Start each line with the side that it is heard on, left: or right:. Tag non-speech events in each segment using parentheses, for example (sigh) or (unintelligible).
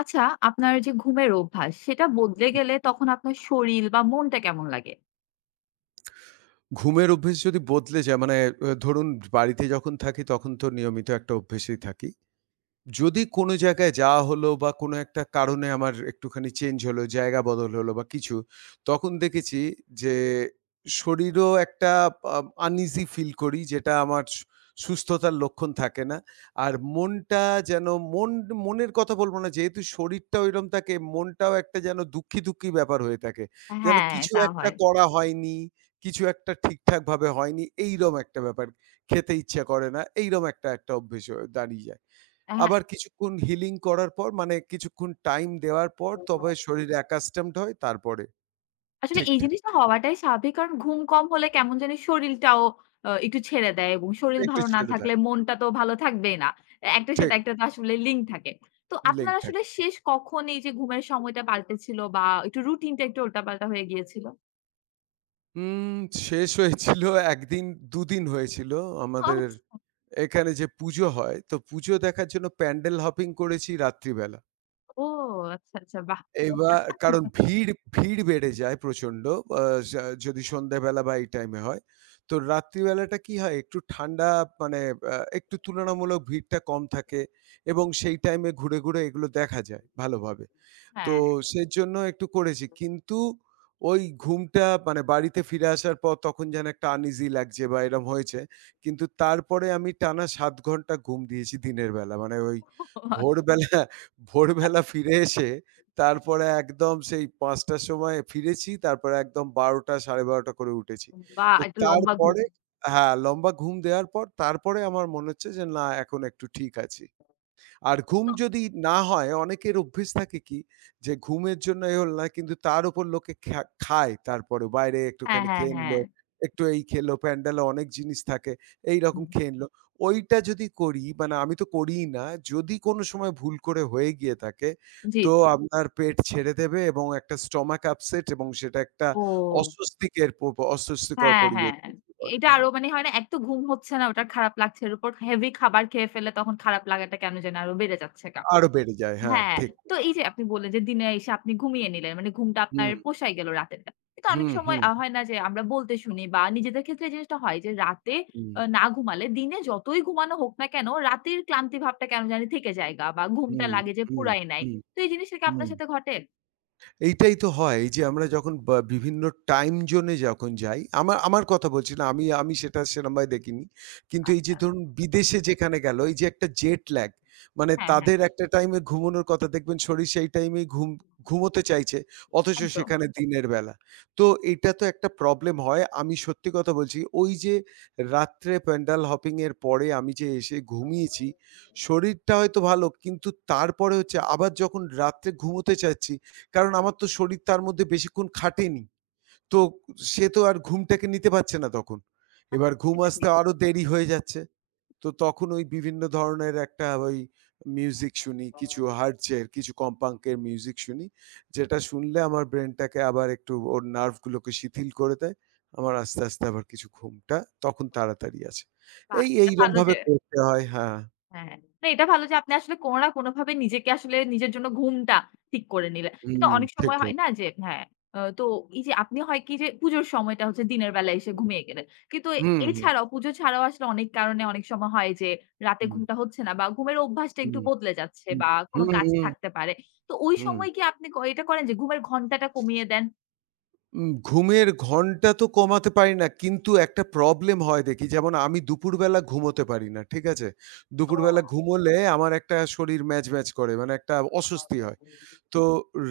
left: আচ্ছা, আপনার যে ঘুমের অভ্যাস, সেটা বদলে গেলে তখন আপনার শরীর বা মনটা কেমন লাগে?
right: ঘুমের অভ্যেস যদি বদলে যায় মানে ধরুন বাড়িতে যখন থাকি তখন তো নিয়মিত একটা অভ্যেসেই থাকি। যদি কোনো জায়গায় যাওয়া হলো বা কোনো একটা কারণে আমার একটুখানি চেঞ্জ হলো, জায়গা বদল হলো বা কিছু, তখন দেখেছি যে শরীরেও একটা আ uneasy ফিল করি যেটা আমার সুস্থতার লক্ষণ থাকে না। আর মনটা যেন মন মনের কথা বলব না, যেহেতু শরীরটা ঐরকম থাকে, মনটাও একটা যেন দুঃখী, দুঃখী ব্যাপার হয়ে থাকে। যেন
left: হ্যাঁ,
right: কিছু
left: তা
right: একটা
left: হয়।
right: করা হয়নি, কিছু একটা ঠিকঠাকভাবে হয়নি এইরকম একটা ব্যাপার। খেতে ইচ্ছা করে না, এইরকম একটা অভ্যেস হয়ে দাঁড়িয়ে যায়।
left: হ্যাঁ,
right: আবার কিছুক্ষণ হিলিং করার পর মানে কিছুক্ষণ টাইম দেওয়ার পর তবে শরীর অ্যাকাস্টমড হয়, তারপরে
left: আসলে এই
right: ঠিকঠাক।
left: জিনিসটা হওয়াটাই স্বাভাবিক। কারণ ঘুম কম হলে কেমন জানি শরীরটাও একটু ছেড়ে দেয় এবং শরীর
right: একটু
left: ভালো না
right: ছেড়ে দেয়।
left: থাকলে মনটা তো ভালো থাকবেই না। একটার সাথে
right: ঠিক,
left: একটা তো আসলে লিঙ্ক থাকে। তো
right: লিঙ্ক
left: আপনার আসলে
right: থাকে।
left: শেষ কখন এই যে ঘুমের সময়টা পাল্টেছিল বা একটু রুটিনটা উল্টাপাল্টা হয়ে গিয়েছিল?
right: উম শেষ হয়েছিল একদিন, দুদিন হয়েছিল। আমাদের
left: আচ্ছা।
right: এখানে যে পুজো হয়, তো পুজো দেখার জন্য প্যান্ডেল হপিং করেছি রাত্রিবেলা।
left: ও আচ্ছা, আচ্ছা। বাহ!
right: এইবার কারণ ভিড় বেড়ে যায় প্রচন্ড। আ যা যদি সন্ধ্যাবেলা বা এই টাইমে হয়। তো রাত্রিবেলাটা কি হয়, একটু ঠান্ডা মানে একটু তুলনামূলক ভিড়টা কম থাকে এবং সেই টাইমে ঘুরে, ঘুরে এগুলো দেখা যায় ভালোভাবে। তো
left: হ্যাঁ।
right: সেজন্য একটু করেছি। কিন্তু ওই ঘুমটা মানে বাড়িতে ফিরে আসার পর তখন যেন একটা আনইজি লাগছে বা এরম হয়েছে। কিন্তু তারপরে আমি টানা ৭ ঘন্টা ঘুম দিয়েছি দিনের বেলা। মানে ওই
left: (laughs)
right: ভোরবেলা, ভোরবেলা ফিরে এসে, তারপরে একদম সেই ৫:০০ র সময় ফিরেছি। তারপরে একদম ১২:০০ ১২:৩০ করে উঠেছি।
left: বাহ!
right: তো
left: একটা লম্বা ঘুম।
right: তারপরে হ্যাঁ, লম্বা ঘুম দেওয়ার পর তারপরে আমার মনে হচ্ছে যে না, এখন একটু ঠিক আছি। আর ঘুম
left: তো
right: যদি না হয়, অনেকের অভ্যেস থাকে কি যে ঘুমের জন্য এ হল না, কিন্তু তার উপর লোকে খ্যা খায়, তারপরে বাইরে
left: হ্যাঁ,
right: একটুখানি
left: হ্যাঁ,
right: খেয়ে
left: হ্যাঁ।
right: নিলো, একটু এই খেলো, প্যান্ডেলে অনেক জিনিস থাকে, এইরকম
left: হুম,
right: খেয়ে নিলো। ওইটা যদি করি মানে আমি তো করিই না। যদি কোনো সময় ভুল করে হয়ে গিয়ে থাকে,
left: জি,
right: তো
left: জি।
right: আপনার পেট ছেড়ে দেবে এবং একটা স্টমাক আপসেট এবং সেটা একটা
left: ও
right: অস্বস্তিকের প অস্বস্তিকর
left: হ্যাঁ,
right: পরিবেশ
left: হ্যাঁ।
right: সৃষ্টি করে।
left: এটা
right: হ্যাঁ,
left: আরো মানে হয় না এক তো ঘুম হচ্ছে না, ওটার খারাপ লাগছে। এর উপর হেভি খাবার খেয়ে ফেললে তখন খারাপ লাগাটা কেন জানি আরো বেড়ে যাচ্ছে গা।
right: আরো বেড়ে যায়। হ্যাঁ,
left: হ্যাঁ,
right: ঠিক।
left: তো এই যে আপনি বললেন যে দিনে এসে আপনি ঘুমিয়ে নিলেন। মানে ঘুমটা আপনার
right: হুম,
left: পোষায় গেল রাতেরটা। কিন্তু অনেক
right: হুম,
left: সময়
right: হুম,
left: হয় না যে আমরা বলতে শুনি বা নিজেদের ক্ষেত্রে এই জিনিসটা হয় যে রাতে
right: হুম,
left: না ঘুমালে দিনে যতই ঘুমানো হোক না কেন রাতের ক্লান্তি ভাবটা কেন জানি থেকে যায় গা বা ঘুমটা
right: হুম,
left: লাগে যে
right: হুম,
left: পুরাই নাই।
right: হুম।
left: তো এই জিনিসটা কি
right: হুম।
left: আপনার সাথে ঘটে?
right: এইটাই তো হয়। এই যে আমরা যখন বা বিভিন্ন টাইম জোনে যখন যাই, আমার আমার কথা বলছি না। আমি আমি সেটা সেরমভাবে দেখিনি। কিন্তু এই যে ধরুন বিদেশে যেখানে গেল, এই যে একটা জেট ল্যাগ মানে
left: হ্যাঁ, হ্যাঁ,
right: তাদের একটা টাইমে ঘুমানোর কথা, দেখবেন শরীর সেই টাইমেই ঘুমোতে চাইছে। অথচ
left: একদম।
right: সেখানে দিনের বেলা। তো এটা তো একটা প্রবলেম হয়। আমি সত্যি কথা বলছি, ওই যে রাত্রে প্যান্ডেল হপিং এর পরে আমি যে এসে ঘুমিয়েছি, শরীরটা হয়তো ভালো, কিন্তু তারপরে হচ্ছে আবার যখন রাত্রে ঘুমোতে চাচ্ছি, কারণ আমার তো শরীর তার মধ্যে বেশিক্ষণ খাটেনি। তো সে তো আর ঘুমটাকে নিতে পারছে না তখন। এবার ঘুম
left: সেটা
right: আসতে
left: ঠিক।
right: আরো দেরি হয়ে যাচ্ছে। তো তখন ওই বিভিন্ন ধরনের একটা ওই মিউজিক শুনি, কিছু হার্টজের, কিছু কম্পাঙ্কের মিউজিক শুনি। যেটা শুনলে আমার ব্রেইনটাকে আবার একটু, ওর নার্ভগুলোকে শিথিল করে দেয়। আমার আস্তে, আস্তে আবার কিছু ঘুমটা তখন তাড়াতাড়ি আসে।
left: বাহ!
right: এই
left: এটা ভালো
right: এইরমভাবে
left: যে
right: করতে হয়, হ্যাঁ।
left: হ্যাঁ। না এটা ভালো যে আপনি আসলে কোনো না কোনোভাবে নিজেকে আসলে নিজের জন্য ঘুমটা ঠিক করে নিলেন।
right: হুম,
left: তো অনেক
right: ঠিক,
left: সময়
right: ঠিক।
left: হয় না যে হ্যাঁ, তো এই যে আপনি হয় কি যে পুজোর সময়টা হচ্ছে দিনের বেলায় এসে ঘুমিয়ে গেলেন। কিন্তু
right: হুম, হুম,
left: এছাড়াও পুজো ছাড়াও আসলে অনেক কারণে অনেক সময় হয় যে রাতে
right: হুম,
left: ঘুমটা হচ্ছে না বা ঘুমের অভ্যাসটা
right: হুম,
left: একটু বদলে যাচ্ছে
right: হুম,
left: বা কোনো
right: হুম,
left: কাজ
right: হুম,
left: থাকতে পারে। তো ওই
right: হুম।
left: সময় কি আপনি ক এটা করেন যে ঘুমের ঘন্টাটা কমিয়ে দেন?
right: ঘুমের ঘন্টা তো কমাতে পারি না। কিন্তু একটা প্রবলেম হয় দেখি। যেমন আমি দুপুরবেলা ঘুমোতে পারি না। ঠিক আছে? দুপুরবেলা
left: ও!
right: ঘুমোলে আমার একটা শরীর ম্যাজ, ম্যাজ করে। মানে একটা অস্বস্তি হয়। তো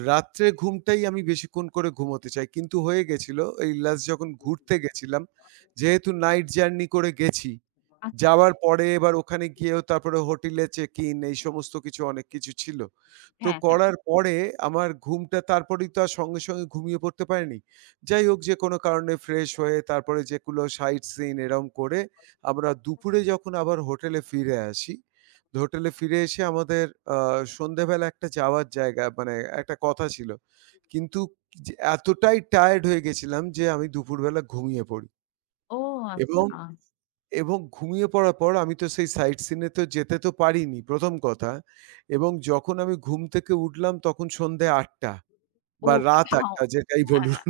right: রাত্রে ঘুমটাই আমি বেশিক্ষণ করে ঘুমোতে চাই। কিন্তু হয়ে গেছিল এই লাস্ট যখন ঘুরতে গেছিলাম, যেহেতু নাইট জার্নি করে গেছি,
left: আচ্ছা,
right: যাওয়ার পরে এবার ওখানে গিয়েও তারপরে হোটেলে চেক ইন এই সমস্ত কিছু অনেক কিছু ছিল। তো
left: হ্যাঁ, হ্যাঁ।
right: করার পরে আমার ঘুমটা তারপরেই তো আর সঙ্গে, সঙ্গে ঘুমিয়ে পড়তে পারিনি। যাই হোক, যে কোনো কারণে ফ্রেশ হয়ে তারপরে যেগুলো সাইট সিইং এরকম করে আমরা দুপুরে যখন আবার হোটেলে ফিরে আসি, হোটেলে ফিরে এসে আমাদের আ সন্ধ্যেবেলা একটা যাওয়ার জায়গা মানে একটা কথা ছিল। কিন্তু যে এতটাই টায়ার্ড হয়ে গেছিলাম যে আমি দুপুরবেলা ঘুমিয়ে পড়ি
left: ও
right: এবং
left: আচ্ছা।
right: এবং ঘুমিয়ে পড়ার পর আমি তো সেই সাইট সিন এ তো যেতে তো পারিনি ১ম কথা। এবং যখন আমি ঘুম থেকে উঠলাম, তখন সন্ধ্যে ৮:০০
left: ও
right: বা রাত
left: বাবা!
right: ৮:০০ যেটাই
left: হ্যাঁ।
right: বলুন।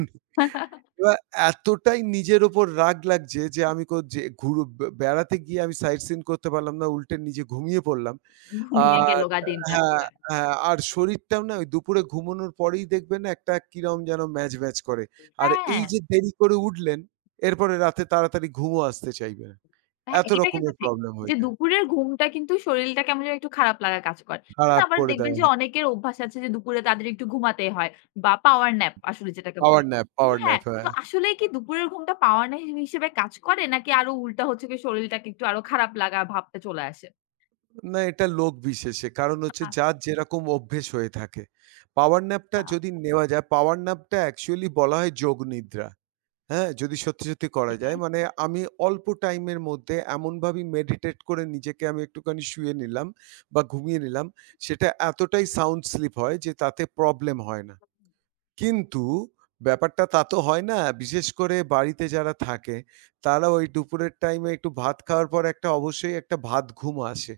right: এবার এতটাই নিজের ওপর রাগ লাগছে যে আমি যে ঘুরু বে বেড়াতে গিয়ে আমি সাইট সিন করতে পারলাম না। উল্টে নিজে ঘুমিয়ে পড়লাম।
left: ঘুমিয়ে গেল
right: আর
left: গা দিনটা
right: হ্যাঁ,
left: আসলে।
right: হ্যাঁ, আর শরীরটাও না ওই দুপুরে ঘুমানোর পরেই দেখবেন একটা কিরম যেন ম্যাজ, ম্যাজ করে। আর
left: হ্যাঁ,
right: এই যে দেরি করে উঠলেন, এরপরে রাতে তাড়াতাড়ি ঘুমও আসতে চাইবে না।
left: হ্যাঁ,
right: এত
left: এটা কিন্তু
right: রকমের
left: ঠিক।
right: প্রবলেম
left: যে
right: হয়ে যায়।
left: দুপুরের ঘুমটা কিন্তু শরীরটা কেমন যেন একটু খারাপ লাগা কাজ করে। কিন্তু
right: খারাপ
left: আবার
right: করে
left: দেখবেন
right: দেয়।
left: যে
right: হ্যাঁ,
left: অনেকের অভ্যাস আছে যে দুপুরে তাদের একটু ঘুমাতেই হয় বা পাওয়ার ন্যাপ আসলে যেটাকে
right: পাওয়ার
left: বলে।
right: ন্যাপ,
left: কিন্তু
right: পাওয়ার
left: হ্যাঁ,
right: ন্যাপ, হ্যাঁ।
left: তো আসলেই কি দুপুরের ঘুমটা পাওয়ার ন্যাপ হিসেবে কাজ করে নাকি আরো উল্টা হচ্ছে গিয়ে শরীরটাকে একটু আরো খারাপ লাগা ভাবটা চলে আসে?
right: না, এটা লোকবিশেষে। কারণ হচ্ছে যার যেরকম অভ্যেস হয়ে থাকে। পাওয়ার ন্যাপটা
left: আচ্ছা,
right: যদি নেওয়া যায়, পাওয়ার ন্যাপটা অ্যাকচুয়ালি বলা হয় যোগ নিদ্রা। হ্যাঁ? যদি সত্যি, সত্যি করা যায়।
left: হ্যাঁ,
right: মানে আমি অল্প টাইমের মধ্যে এমনভাবে মেডিটেট করে নিজেকে আমি একটুখানি শুয়ে নিলাম বা ঘুমিয়ে নিলাম। সেটা এতটাই সাউন্ড স্লিপ হয় যে তাতে প্রবলেম হয় না। কিন্তু ব্যাপারটা তা তো হয় না। বিশেষ করে বাড়িতে যারা থাকে, তারা ওই দুপুরের টাইমে একটু ভাত খাওয়ার পর একটা অবশ্যই একটা ভাত ঘুম আসে।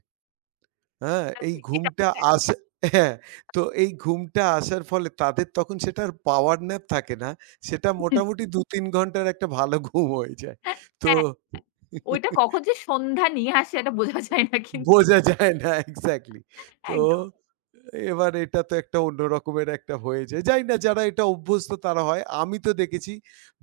right: হ্যাঁ?
left: এটা
right: এই
left: ঠিক। এটা
right: ঘুমটা আসে, হ্যাঁ, তো এই ঘুমটা আসার ফলে তাদের তখন সেটা আর পাওয়ার ন্যাপ থাকে না। সেটা
left: (laughs)
right: মোটামুটি ২-৩ ঘন্টার একটা ভালো ঘুম হয়ে যায়। তো
left: হ্যাঁ, ওইটা কখন যে সন্ধ্যা নিয়ে আসে এটা বোঝা যায় না কিন্তু
right: বোঝা যায় না এক্সাক্টলি। তো
left: একদম।
right: এবার এটা তো একটা অন্য রকমের একটা হয়ে যায়। জানি না, যারা এটা অভ্যস্ত তারা হয়। আমি তো দেখেছি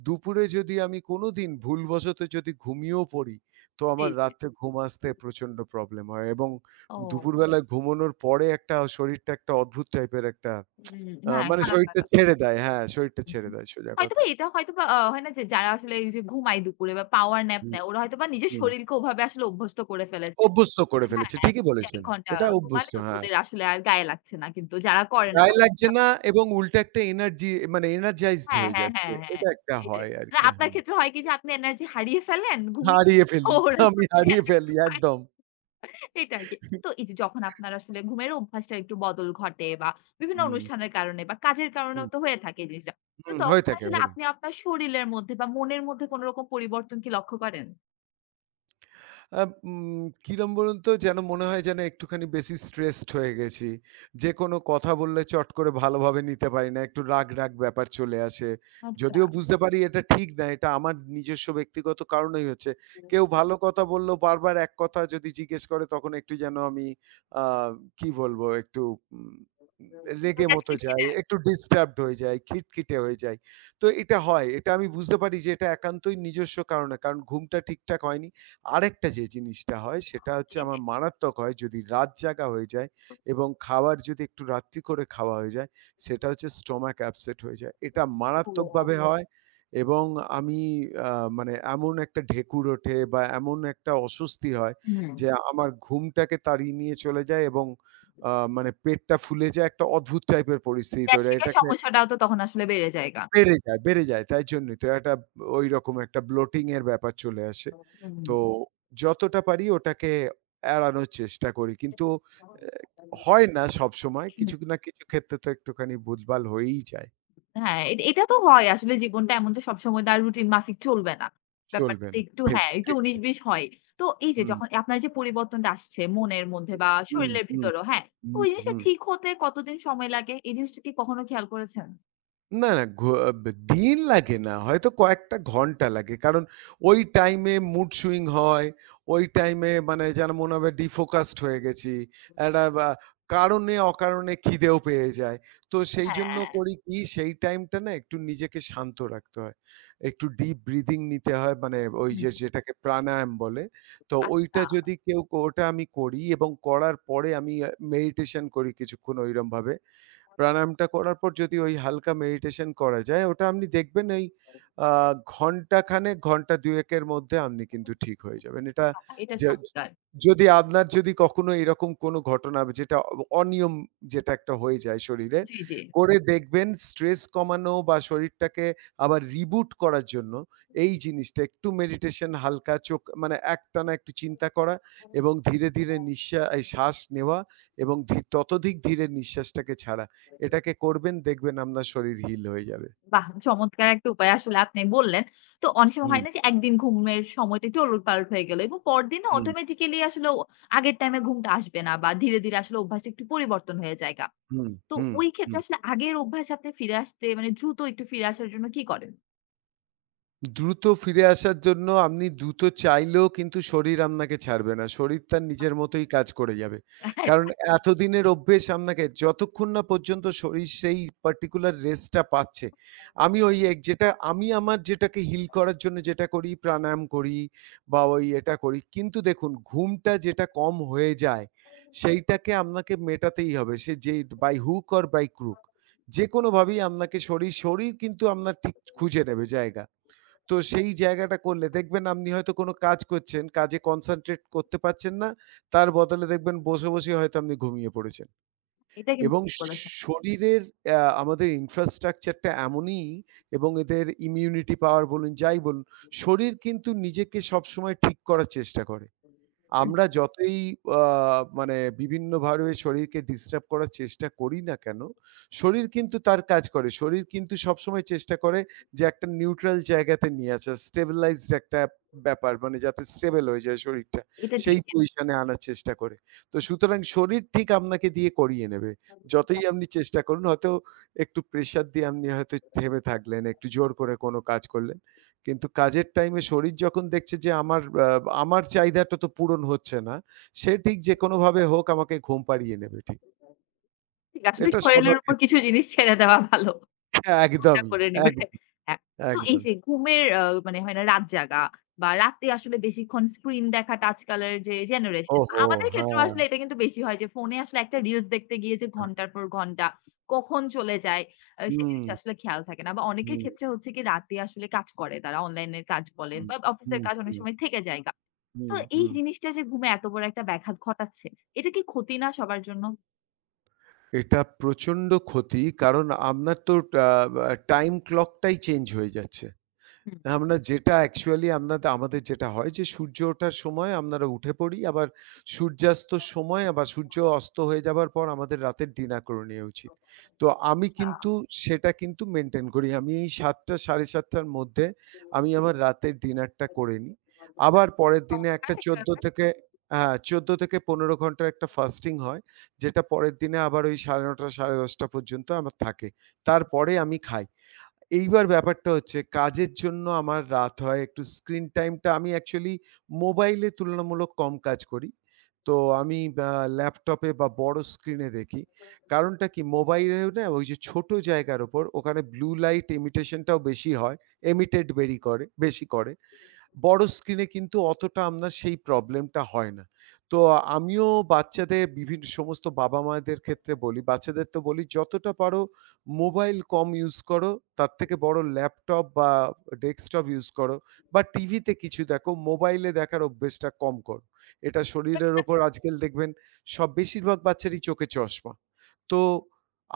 right: দুপুরে যদি আমি কোনোদিন ভুলবশত যদি ঘুমিয়েও পড়ি, তো
left: জি,
right: আমার
left: জি।
right: রাত্রে ঘুম আসতে প্রচন্ড প্রবলেম হয় এবং
left: ও।
right: দুপুরবেলা ঘুমানোর পরে একটা শরীরটা একটা অদ্ভুত টাইপের একটা
left: উম হ্যাঁ,
right: মানে
left: খারাপ
right: শরীরটা
left: লাগা।
right: ছেড়ে দেয়। হ্যাঁ, শরীরটা
left: হুম।
right: ছেড়ে
left: হুম।
right: দেয়, সোজা
left: হয়তোবা
right: কথা।
left: এটা হয়তোবা হয় না যে যারা আসলে এই যে ঘুমায় দুপুরে বা পাওয়ার ন্যাপ
right: হুম,
left: নেয় ওরা হয়তোবা নিজের
right: হুম।
left: শরীরকে ওভাবে আসলে অভ্যস্ত করে ফেলেছে।
right: অভ্যস্ত করে
left: হ্যাঁ,
right: ফেলেছে। ঠিকই
left: যে ১
right: বলেছেন।
left: ঘন্টা
right: এটা
left: ঘুমালে
right: অভ্যস্ত,
left: ওটা
right: হ্যাঁ।
left: ওদের আসলে আর গায়ে লাগছে না কিন্তু যারা করে না।
right: গায়ে লাগছে
left: (unintelligible)
right: না এবং উল্টে একটা এনার্জি মানে এনার্জাইজড
left: হ্যাঁ,
right: হয়ে
left: হ্যাঁ,
right: যাচ্ছে।
left: হ্যাঁ, হ্যাঁ।
right: এটা একটা
left: এটাই।
right: হয়
left: না
right: আরকি।
left: আপনার
right: হুম।
left: ক্ষেত্রে হয় কি যে আপনি এনার্জি হারিয়ে ফেলেন ঘুমিয়ে,
right: হারিয়ে
left: তো
right: ফেলি।
left: ওরা
right: আমি
left: হচ্ছে যে
right: হারিয়ে
left: এনার্জি
right: ফেলি
left: পায়।
right: একদম।
left: এটা আরকি। তো এই যে যখন আপনার আসলে ঘুমের অভ্যাসটা একটু বদল ঘটে বা বিভিন্ন
right: হুম,
left: অনুষ্ঠানের কারণে বা কাজের কারণেও
right: হুম,
left: তো হয়ে থাকে এই জিনিসটা। তো
right: হুম, হয়ে
left: তখন
right: থাকে,
left: আসলে
right: হয়ে থাকে।
left: আপনি আপনার শরীরের মধ্যে বা মনের মধ্যে কোন রকম পরিবর্তন কি লক্ষ্য করেন?
right: আ উম কিরম বলুন তো? যেন মনে হয় যেন একটুখানি বেশি স্ট্রেসড হয়ে গেছি। যেকোনো কথা বললে চট করে ভালোভাবে নিতে পারি না। একটু রাগ, রাগ ব্যাপার চলে আসে।
left: আচ্ছা।
right: যদিও বুঝতে পারি এটা ঠিক না। এটা আমার নিজস্ব ব্যক্তিগত কারণেই হচ্ছে। কেউ ভালো কথা বললেও বারবার এক কথা যদি জিজ্ঞেস করে, তখন একটু যেন আমি আ কি বলবো? একটু উম রেগে
left: মেজাজ
right: মতো যাই,
left: খিটখিটে
right: একটু ডিস্টার্বড হয়ে যাই, খিটখিটে হয়ে যাই। তো এটা হয়। এটা আমি বুঝতে পারি যে এটা একান্তই নিজস্ব কারণে। কারণ ঘুমটা ঠিকঠাক হয়নি। আরেকটা যে জিনিসটা হয় সেটা হচ্ছে
left: জি,
right: আমার
left: জি।
right: মারাত্মক হয়, যদি রাত জাগা হয়ে যায় এবং খাবার যদি একটু রাত্রি করে খাওয়া হয়ে যায়, সেটা হচ্ছে স্টমাক আপসেট হয়ে যায়। এটা
left: ও
right: মারাত্মকভাবে হয় এবং আমি আ মানে এমন একটা ঢেকুর ওঠে বা এমন একটা অস্বস্তি হয়
left: হুম।
right: যে আমার ঘুমটাকে তাড়িয়ে নিয়ে চলে যায় এবং আ মানে পেটটা ফুলে যায়, একটা অদ্ভুত টাইপের পরিস্থিতি তৈরি হয়।
left: গ্যাস্ট্রিক এর
right: এটাকে
left: সমস্যাটাও তো তখন আসলে বেড়ে যায়গা।
right: বেড়ে যায়, বেড়ে যায়। তাই জন্যই তো একটা ঐরকম একটা ব্লোটিং এর ব্যাপার চলে আসে।
left: হুম।
right: তো যতটা পারি ওটাকে এড়ানোর চেষ্টা করি। কিন্তু অ্যা হয় না সবসময়। কিছু না কিছু ক্ষেত্রে তো একটুখানি ভুলভাল হয়েই যায়।
left: হ্যাঁ, এট এটা তো হয় আসলে জীবনটা এমন যে সবসময় তার রুটিন মাফিক চলবে না। ব্যাপারটা
right: চলবে
left: তো
right: না।
left: একটু
right: ঠিক,
left: হ্যাঁ, একটু
right: ঠিক।
left: ১৯-২০ হয়। তো এই যে
right: হুম,
left: যখন আপনার যে পরিবর্তনটা আসছে মনের মধ্যে বা
right: হুম,
left: শরীরের
right: হুম,
left: ভিতরও হ্যাঁ,
right: হুম,
left: ওই জিনিসটা
right: হুম।
left: ঠিক হতে কতদিন সময় লাগে? এই জিনিসটা কি কখনো খেয়াল করেছেন?
right: না, না, ঘ ব দিন লাগে না। হয়তো কয়েকটা ঘন্টা লাগে। কারণ ওই টাইমে মুড সুইং হয়। ওই টাইমে মানে যেন মনে হবে ডিফোকাসড হয়ে গেছি। একটা বা কারণে অকারণে খিদেও পেয়ে যায়। তো সেইজন্য
left: হ্যাঁ,
right: করি কি, সেই টাইমটা না একটু নিজেকে শান্ত রাখতে হয়। একটু ডিপ ব্রিথিং নিতে হয়, মানে ওই
left: হুম।
right: যে যেটাকে প্রাণায়াম বলে। তো
left: আচ্ছা।
right: ওইটা যদি কেউ ওটা আমি করি এবং করার পরে আমি মেডিটেশন করি কিছুক্ষণ ঐরমভাবে। প্রাণায়ামটা করার পর যদি ওই হালকা মেডিটেশন করা যায়, ওটা আপনি দেখবেন এই আ ঘন্টাখানেক, ঘন্টা ২ ১ এর মধ্যে আপনি কিন্তু ঠিক হয়ে যাবেন। এটা
left: বাহ! এটা
right: যে
left: চমৎকার।
right: যদি আপনার যদি কখনো এরকম কোনো ঘটনা যেটা অনিয়ম যেটা একটা হয়ে যায় শরীরে,
left: জি, জি।
right: করে দেখবেন স্ট্রেস কমানো বা শরীরটাকে আবার রিবুট করার জন্য এই জিনিসটা একটু মেডিটেশন, হালকা চোখ মানে একটানা একটু চিন্তা করা এবং ধীরে, ধীরে এই শ্বাস নেওয়া এবং ততোধিক ধীরে নিঃশ্বাসটাকে ছাড়া। এটাকে করবেন, দেখবেন আপনার শরীর হিল হয়ে যাবে।
left: বাহ! চমৎকার একটা উপায় আসলে আপনি বললেন। তো অনেক সময়
right: হুম,
left: হয় না যে একদিন ঘুমের সময়টা একটু ওলটপালট হয়ে গেল এবং পরদিন না
right: হুম,
left: অটোমেটিক্যালি আসলে ও আগের টাইমে ঘুমটা আসবে না বা ধীরে, ধীরে আসলে অভ্যাসটা একটু পরিবর্তন হয়ে যায়গা।
right: হুম,
left: তো
right: হুম,
left: ওই ক্ষেত্রে
right: হুম।
left: আসলে আগের অভ্যাস আপনি ফিরে আসতে মানে দ্রুত একটু ফিরে আসার জন্য কি করেন?
right: দ্রুত ফিরে আসার জন্য আপনি দ্রুত চাইলেও কিন্তু শরীর আপনাকে ছাড়বে না। শরীর তার নিজের মতোই কাজ করে যাবে।
left: হ্যাঁ,
right: কারণ
left: তা ঠিক।
right: এতদিনের অভ্যেস, আপনাকে যতক্ষণ না পর্যন্ত শরীর সেই particular rest টা পাচ্ছে। আমি ওই এক যেটা আমি আমার যেটাকে হিল করার জন্য যেটা করি, প্রাণায়াম করি বা ওই এটা করি। কিন্তু দেখুন ঘুমটা যেটা কম হয়ে যায় সেইটাকে আপনাকে মেটাতেই হবে। সে যেই by hook or by crook যেকোনোভাবেই আপনাকে, শরীর কিন্তু আপনার ঠিক খুঁজে নেবে জায়গা। তো সেই জায়গাটা করলে দেখবেন আপনি হয়তো কোনো কাজ করছেন, কাজে কনসেনট্রেট করতে পারছেন না। তার বদলে দেখবেন বসে, বসেই হয়তো আপনি ঘুমিয়ে পড়েছেন।
left: এটা কিন্তু
right: এবং
left: ঠিক বলেছেন।
right: শরীরের আমাদের ইনফ্রাস্ট্রাকচার টা এমনই এবং এদের ইমিউনিটি পাওয়ার বলুন, যাই বলুন, শরীর কিন্তু নিজেকে সবসময় ঠিক করার চেষ্টা করে।
left: হুম,
right: আমরা যতই আ মানে বিভিন্নভাবে শরীরকে ডিস্টার্ব করার চেষ্টা করি না কেন, শরীর কিন্তু তার কাজ করে। শরীর কিন্তু সবসময় চেষ্টা করে যে একটা নিউট্রাল জায়গাতে নিয়ে আসা, স্টেবিলাইজড একটা ব্যাপার মানে যাতে স্টেবল হয়ে যায় শরীরটা।
left: এটা
right: সেই
left: ঠিক।
right: পজিশনে আনার চেষ্টা করে। তো সুতরাং শরীর ঠিক আপনাকে দিয়ে করিয়ে নেবে। যতই আপনি চেষ্টা করুন, হয়তো একটু প্রেশার দিয়ে আপনি হয়তো থেমে থাকলেন, একটু জোর করে কোনো কাজ করলেন। কিন্তু কাজের টাইমে শরীর যখন দেখছে যে আমার চাহিদাটা তো পূরণ হচ্ছে না, সে ঠিক যেকোনোভাবে হোক আমাকে ঘুম পাড়িয়ে নেবে ঠিক।
left: ঠিক আসলে
right: এটা সবার
left: শরীরের উপর
right: ক্ষেত্রে
left: কিছু জিনিস ছেড়ে দেওয়া ভালো।
right: (laughs)
left: ফোনটা
right: একদমই,
left: করে নিবে।
right: একদম,
left: হ্যাঁ, তো এই
right: একদম।
left: যে ঘুমের মানে হয় না রাত জাগা বা রাতে আসলে বেশিক্ষণ স্ক্রিন দেখাটা আজকালের যে জেনারেশন।
right: ওহো!
left: আমাদের
right: হ্যাঁ,
left: ক্ষেত্রেও আসলে এটা কিন্তু বেশি হয় যে ফোনে আসলে একটা রিলস দেখতে গিয়ে যে
right: হ্যাঁ।
left: ঘন্টার পর ঘন্টা কখন চলে যায় সে
right: হুম,
left: জিনিসটা আসলে খেয়াল থাকে না। বা অনেকের
right: হুম,
left: ক্ষেত্রে হচ্ছে কি রাতে আসলে কাজ করে তারা অনলাইনের কাজ বলেন
right: হুম,
left: বা অফিসের
right: হুম,
left: কাজ অনেক
right: হুম,
left: সময় থেকে যায় গা। তো
right: হুম,
left: এই
right: হুম।
left: জিনিসটা যে ঘুমে এত বড় একটা ব্যাঘাত ঘটাচ্ছে, এটা কি ক্ষতি না সবার জন্য?
right: এটা প্রচণ্ড ক্ষতি। কারণ আপনার তো টা আ টাইম ক্লকটাই চেঞ্জ হয়ে যাচ্ছে।
left: হুম।
right: আমরা যেটা অ্যাকচুয়ালি আমাদের যেটা হয় যে সূর্য ওঠার সময় আপনারা উঠে পড়ি। আবার সূর্যাস্তর সময় আবার সূর্য অস্ত হয়ে যাবার পর আমাদের রাতের ডিনার করে নেওয়া উচিত। তো আমি
left: আচ্ছা।
right: কিন্তু, সেটা কিন্তু মেইনটেইন করি। আমি এই ৭:০০ ৭:৩০ র মধ্যে আমি আমার রাতের ডিনারটা করে নিই। আবার পরের দিনে
left: চমৎকার
right: একটা
left: একটা
right: ১৪
left: ব্যাপার।
right: থেকে হ্যাঁ, ১৪ থেকে ১৫ ঘন্টার একটা ফাস্টিং হয়। যেটা পরের দিনে আবার ওই ৯:৩০ ১০:০০ পর্যন্ত আমার থাকে। তারপরে আমি খাই। এইবার ব্যাপারটা হচ্ছে কাজের জন্য আমার রাত হয়। একটু স্ক্রিন টাইমটা আমি অ্যাকচুয়ালি মোবাইলে তুলনামূলক কম কাজ করি। তো আমি আ ল্যাপটপে বা বড় স্ক্রিনে দেখি। কারণটা কি মোবাইলেও না ওই যে ছোট জায়গার উপর ওখানে ব্লু লাইট ইমিটেশন টাও বেশি হয়। এমিটেড বেরি করে বেশি করে। বড় স্ক্রিনে কিন্তু অতটা আপনার সেই প্রবলেমটা হয় না। তো আমিও বাচ্চাদের সমস্ত বাবা-মাদের ক্ষেত্রে বলি, বাচ্চাদের তো বলি, "যতটা পারো মোবাইল কম ইউজ করো। তার থেকে বড় ল্যাপটপ বা ডেস্কটপ ইউজ করো বা টিভিতে কিছু দেখো। মোবাইলে দেখার অভ্যেসটা কম করো।" এটা শরীরের ওপর
left: কিন্তু
right: আজকাল দেখবেন সব বেশিরভাগ বাচ্চারই চোখে চশমা। তো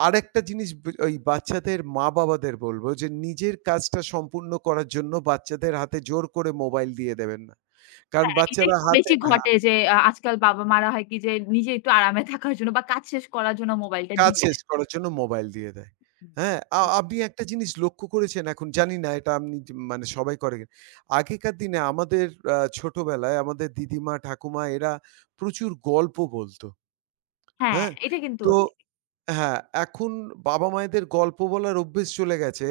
right: আরেকটা জিনিস ওই বাচ্চাদের মা-বাবাদের বলব যে নিজের কাজটা সম্পূর্ণ করার জন্য বাচ্চাদের হাতে জোর করে মোবাইল দিয়ে দেবেন না। কারণ
left: হ্যাঁ, এটাই
right: বাচ্চারা হাতে,
left: বেশি
right: হ্যাঁ,
left: ঘটে যে আজকাল বাবা-মারা হয় কি যে নিজে একটু আরামে থাকার জন্য বা কাজ শেষ করার জন্য মোবাইলটা
right: কাজ
left: দিয়ে
right: শেষ
left: দেয়।
right: করার জন্য মোবাইল দিয়ে দেয়।
left: হুম।
right: হ্যাঁ?
left: জি।
right: আপনি একটা জিনিস লক্ষ্য করেছেন, এখন জানি না এটা আপনি মানে সবাই করে কিনা। আগেকার দিনে আমাদের ছোটবেলায় আমাদের দিদিমা, ঠাকুমা এরা প্রচুর গল্প বলত।
left: হ্যাঁ,
right: হ্যাঁ?
left: এটা কিন্তু
right: তো হ্যাঁ, এখন বাবা-মায়েদের গল্প বলার অভ্যেস চলে গেছে।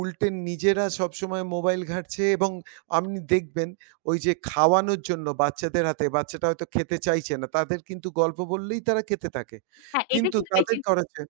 right: উল্টে নিজেরা সবসময় মোবাইল ঘাঁটছে এবং আপনি দেখবেন ওই যে খাওয়ানোর জন্য বাচ্চাদের হাতে, বাচ্চাটা হয়তো খেতে চাইছে না। তাদের কিন্তু গল্প বললেই তারা খেতে থাকে।
left: হ্যাঁ, এটা
right: কিন্তু
left: কিন্তু
right: তাদের
left: বেশি
right: করেছে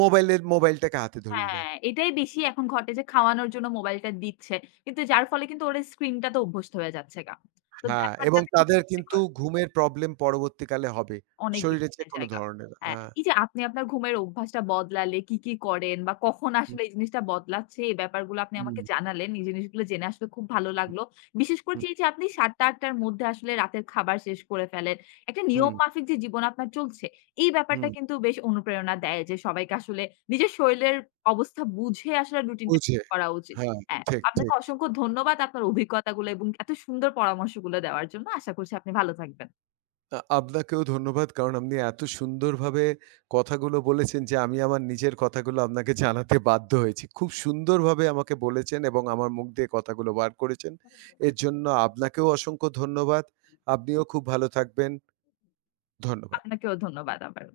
right: মোবাইলটাকে হাতে ধরিয়ে দেয়।
left: হ্যাঁ, এটাই বেশি এখন ঘটে যে খাওয়ানোর জন্য মোবাইলটা দিচ্ছে। কিন্তু যার ফলে কিন্তু ওর স্ক্রিনটাতে অভ্যস্ত হয়ে যাচ্ছে গা। তো
right: হ্যাঁ,
left: ব্যাপারটা
right: এবং তাদের কিন্তু
left: (unintelligible)
right: ঘুমের প্রবলেম পরবর্তীকালে হবে।
left: অনেক
right: শরীরে
left: বিনোদনের
right: যেকোনো
left: জায়গা।
right: ধরনের।
left: হ্যাঁ,
right: হ্যাঁ।
left: এই যে আপনি আপনার ঘুমের অভ্যাসটা বদলালে কি, কি করেন বা কখন
right: হুম,
left: আসলে এই জিনিসটা বদলাচ্ছে এই ব্যাপারগুলো আপনি
right: হুম,
left: আমাকে জানালেন। এই জিনিসগুলো জেনে আসলে খুব ভালো
right: হুম,
left: লাগলো। বিশেষ করে
right: হুম, হুম,
left: যে এই যে আপনি ৭:০০ টা ৮:০০ টার মধ্যে আসলে রাতের খাবার শেষ করে ফেলেন। একটা
right: হুম।
left: নিয়ম মাফিক যে জীবন আপনার চলছে, এই ব্যাপারটা
right: হুম।
left: কিন্তু বেশ অনুপ্রেরণা দেয় যে সবাইকে আসলে নিজের শরীরের অবস্থা বুঝে আসলে রুটিনটা
right: বুঝে।
left: করা উচিত।
right: হ্যাঁ,
left: হ্যাঁ,
right: ঠিক,
left: আপনাকে
right: ঠিক।
left: অসংখ্য ধন্যবাদ আপনার অভিজ্ঞতাগুলো এবং এত সুন্দর পরামর্শগুলো দেওয়ার জন্য। আশা করছি আপনি ভালো থাকবেন।
right: আপনাকেও ধন্যবাদ। কারণ আপনি এত সুন্দরভাবে কথাগুলো বলেছেন যে আমি আমার নিজের কথাগুলো আপনাকে জানাতে বাধ্য হয়েছি। খুব সুন্দরভাবে আমাকে বলেছেন এবং আমার মুখ দিয়ে কথাগুলো বার করেছেন। এর জন্য আপনাকেও অসংখ্য ধন্যবাদ। আপনিও খুব ভালো থাকবেন। ধন্যবাদ।
left: আপনাকেও ধন্যবাদ আবার।